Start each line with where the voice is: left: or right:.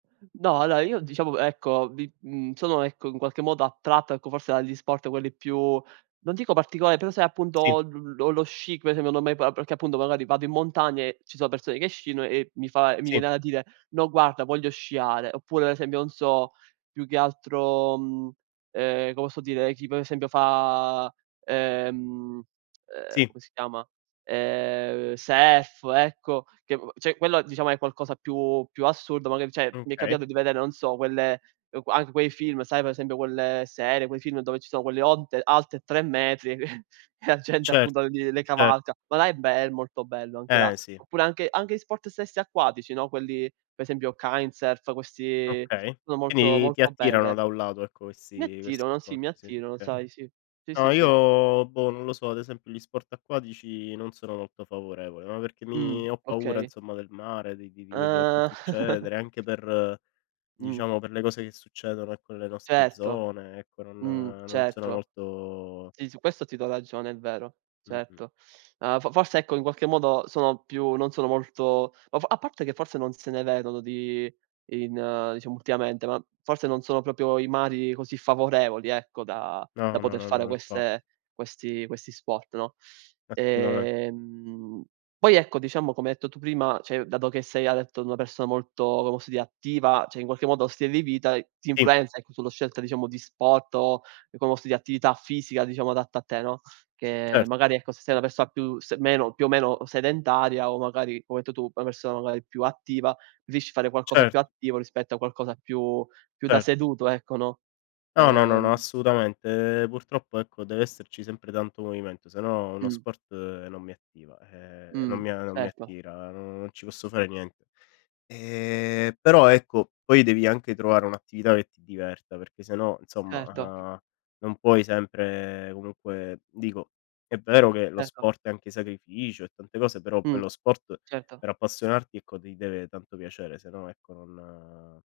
right: No, allora io diciamo ecco vi mhmm, sono ecco in qualche modo attratto ecco, forse dagli sport quelli più non dico particolari però sai
left: Sì.
right: appunto l l lo sci, come esempio non mai proa perché appunto magari vado in montagna e ci sono persone che sciano e mi fa e mi
left: Sì.
right: viene da dire: "No guarda voglio sciare". Oppure ad esempio non so, più che altro, mhmm, ehm, come posso dire? Chi per esempio fa, ehm, uhm,
left: Sì.
right: come si chiama? Ehm, Surf ecco, che cioè quello diciamo è qualcosa più più assurdo, magari cioè mi è
left: Okay.
right: capitato di vedere non so quelle anche quei film, sai per esempio quelle serie, quei film dove ci sono quelle onte alte 3 metri e la gente
left: Cert
right: appunto li le
left: cert
right: cavalca. Ma là è be è molto bello anche là.
left: Ehm, sì.
right: Oppure anche anche gli sport stessi acquatici, no? Quelli per esempio Kitesurf questi
left: Okay.
right: sono molto
left: Quindi ti
right: molto
left: attirano
right: belle.
left: da un lato ecco
right: Mi
left: questi questi
right: attirano, sì,
left: sport,
right: mi
left: sì.
right: attirano,
left: Okay.
right: sai, sì. Sì,
left: No
right: sì, sì.
left: io boh non lo so, ad esempio gli sport acquatici non sono molto favorevole, ma perché
right: Mh,
left: mi ho paura
right: okay.
left: insomma del mare, di di di quello che può
right: Ah.
left: succedere, anche per
right: Mh.
left: diciamo per le cose che succedono ecco nelle nostre
right: Certo.
left: zone ecco, non
right: Mh,
left: non sono
right: certo.
left: molto
right: Sì, su questo ti do ragione, è vero.
left: Mh-mh.
right: Certo. Ma f forse ecco in qualche modo sono più non sono molto o f a parte che forse non se ne vedono di in diciamo ultimamente, ma forse non sono proprio i mari così favorevoli, ecco, da da
left: No, no,
right: poter fare
left: no, infat
right: queste questi questi sport, no?
left: Assolutamen
right: Ehm, poi ecco, diciamo come hai detto tu prima, cioè dato che sei hai detto una persona molto come posso dire attiva, cioè in qualche modo lo stile di vita, ti
left: Sì.
right: influenza ecco, sulla scelta diciamo di sport o come posso di attività fisica diciamo adatta a te, no, che
left: Cert
right: magari ecco, se sei una persona più s meno più o meno sedentaria o magari come detto tu, una persona magari più attiva, riesci a fare qualcosa
left: Cert
right: più attivo rispetto a qualcosa più più da
left: Cert
right: seduto, ecco, no?
left: No, no, no
right: Ehm.
left: assolutamente. Ehm, purtroppo ecco deve esserci sempre tanto movimento se no uno
right: Mh.
left: sport non mi attiva, ehm, non
right: Mh,
left: mi a non mi
right: certo.
left: attira, non ci posso fare niente. Ehm, però ecco, poi devi anche trovare un'attività che ti diverta perché se no insomma,
right: Certo.
left: uhm, non puoi sempre comunque dico, è vero che lo
right: Certo.
left: sport è anche sacrificio e tante cose però poi,
right: Mh,
left: lo sport
right: certo.
left: per appassionarti ecco, ti deve tanto piacere se no ecco non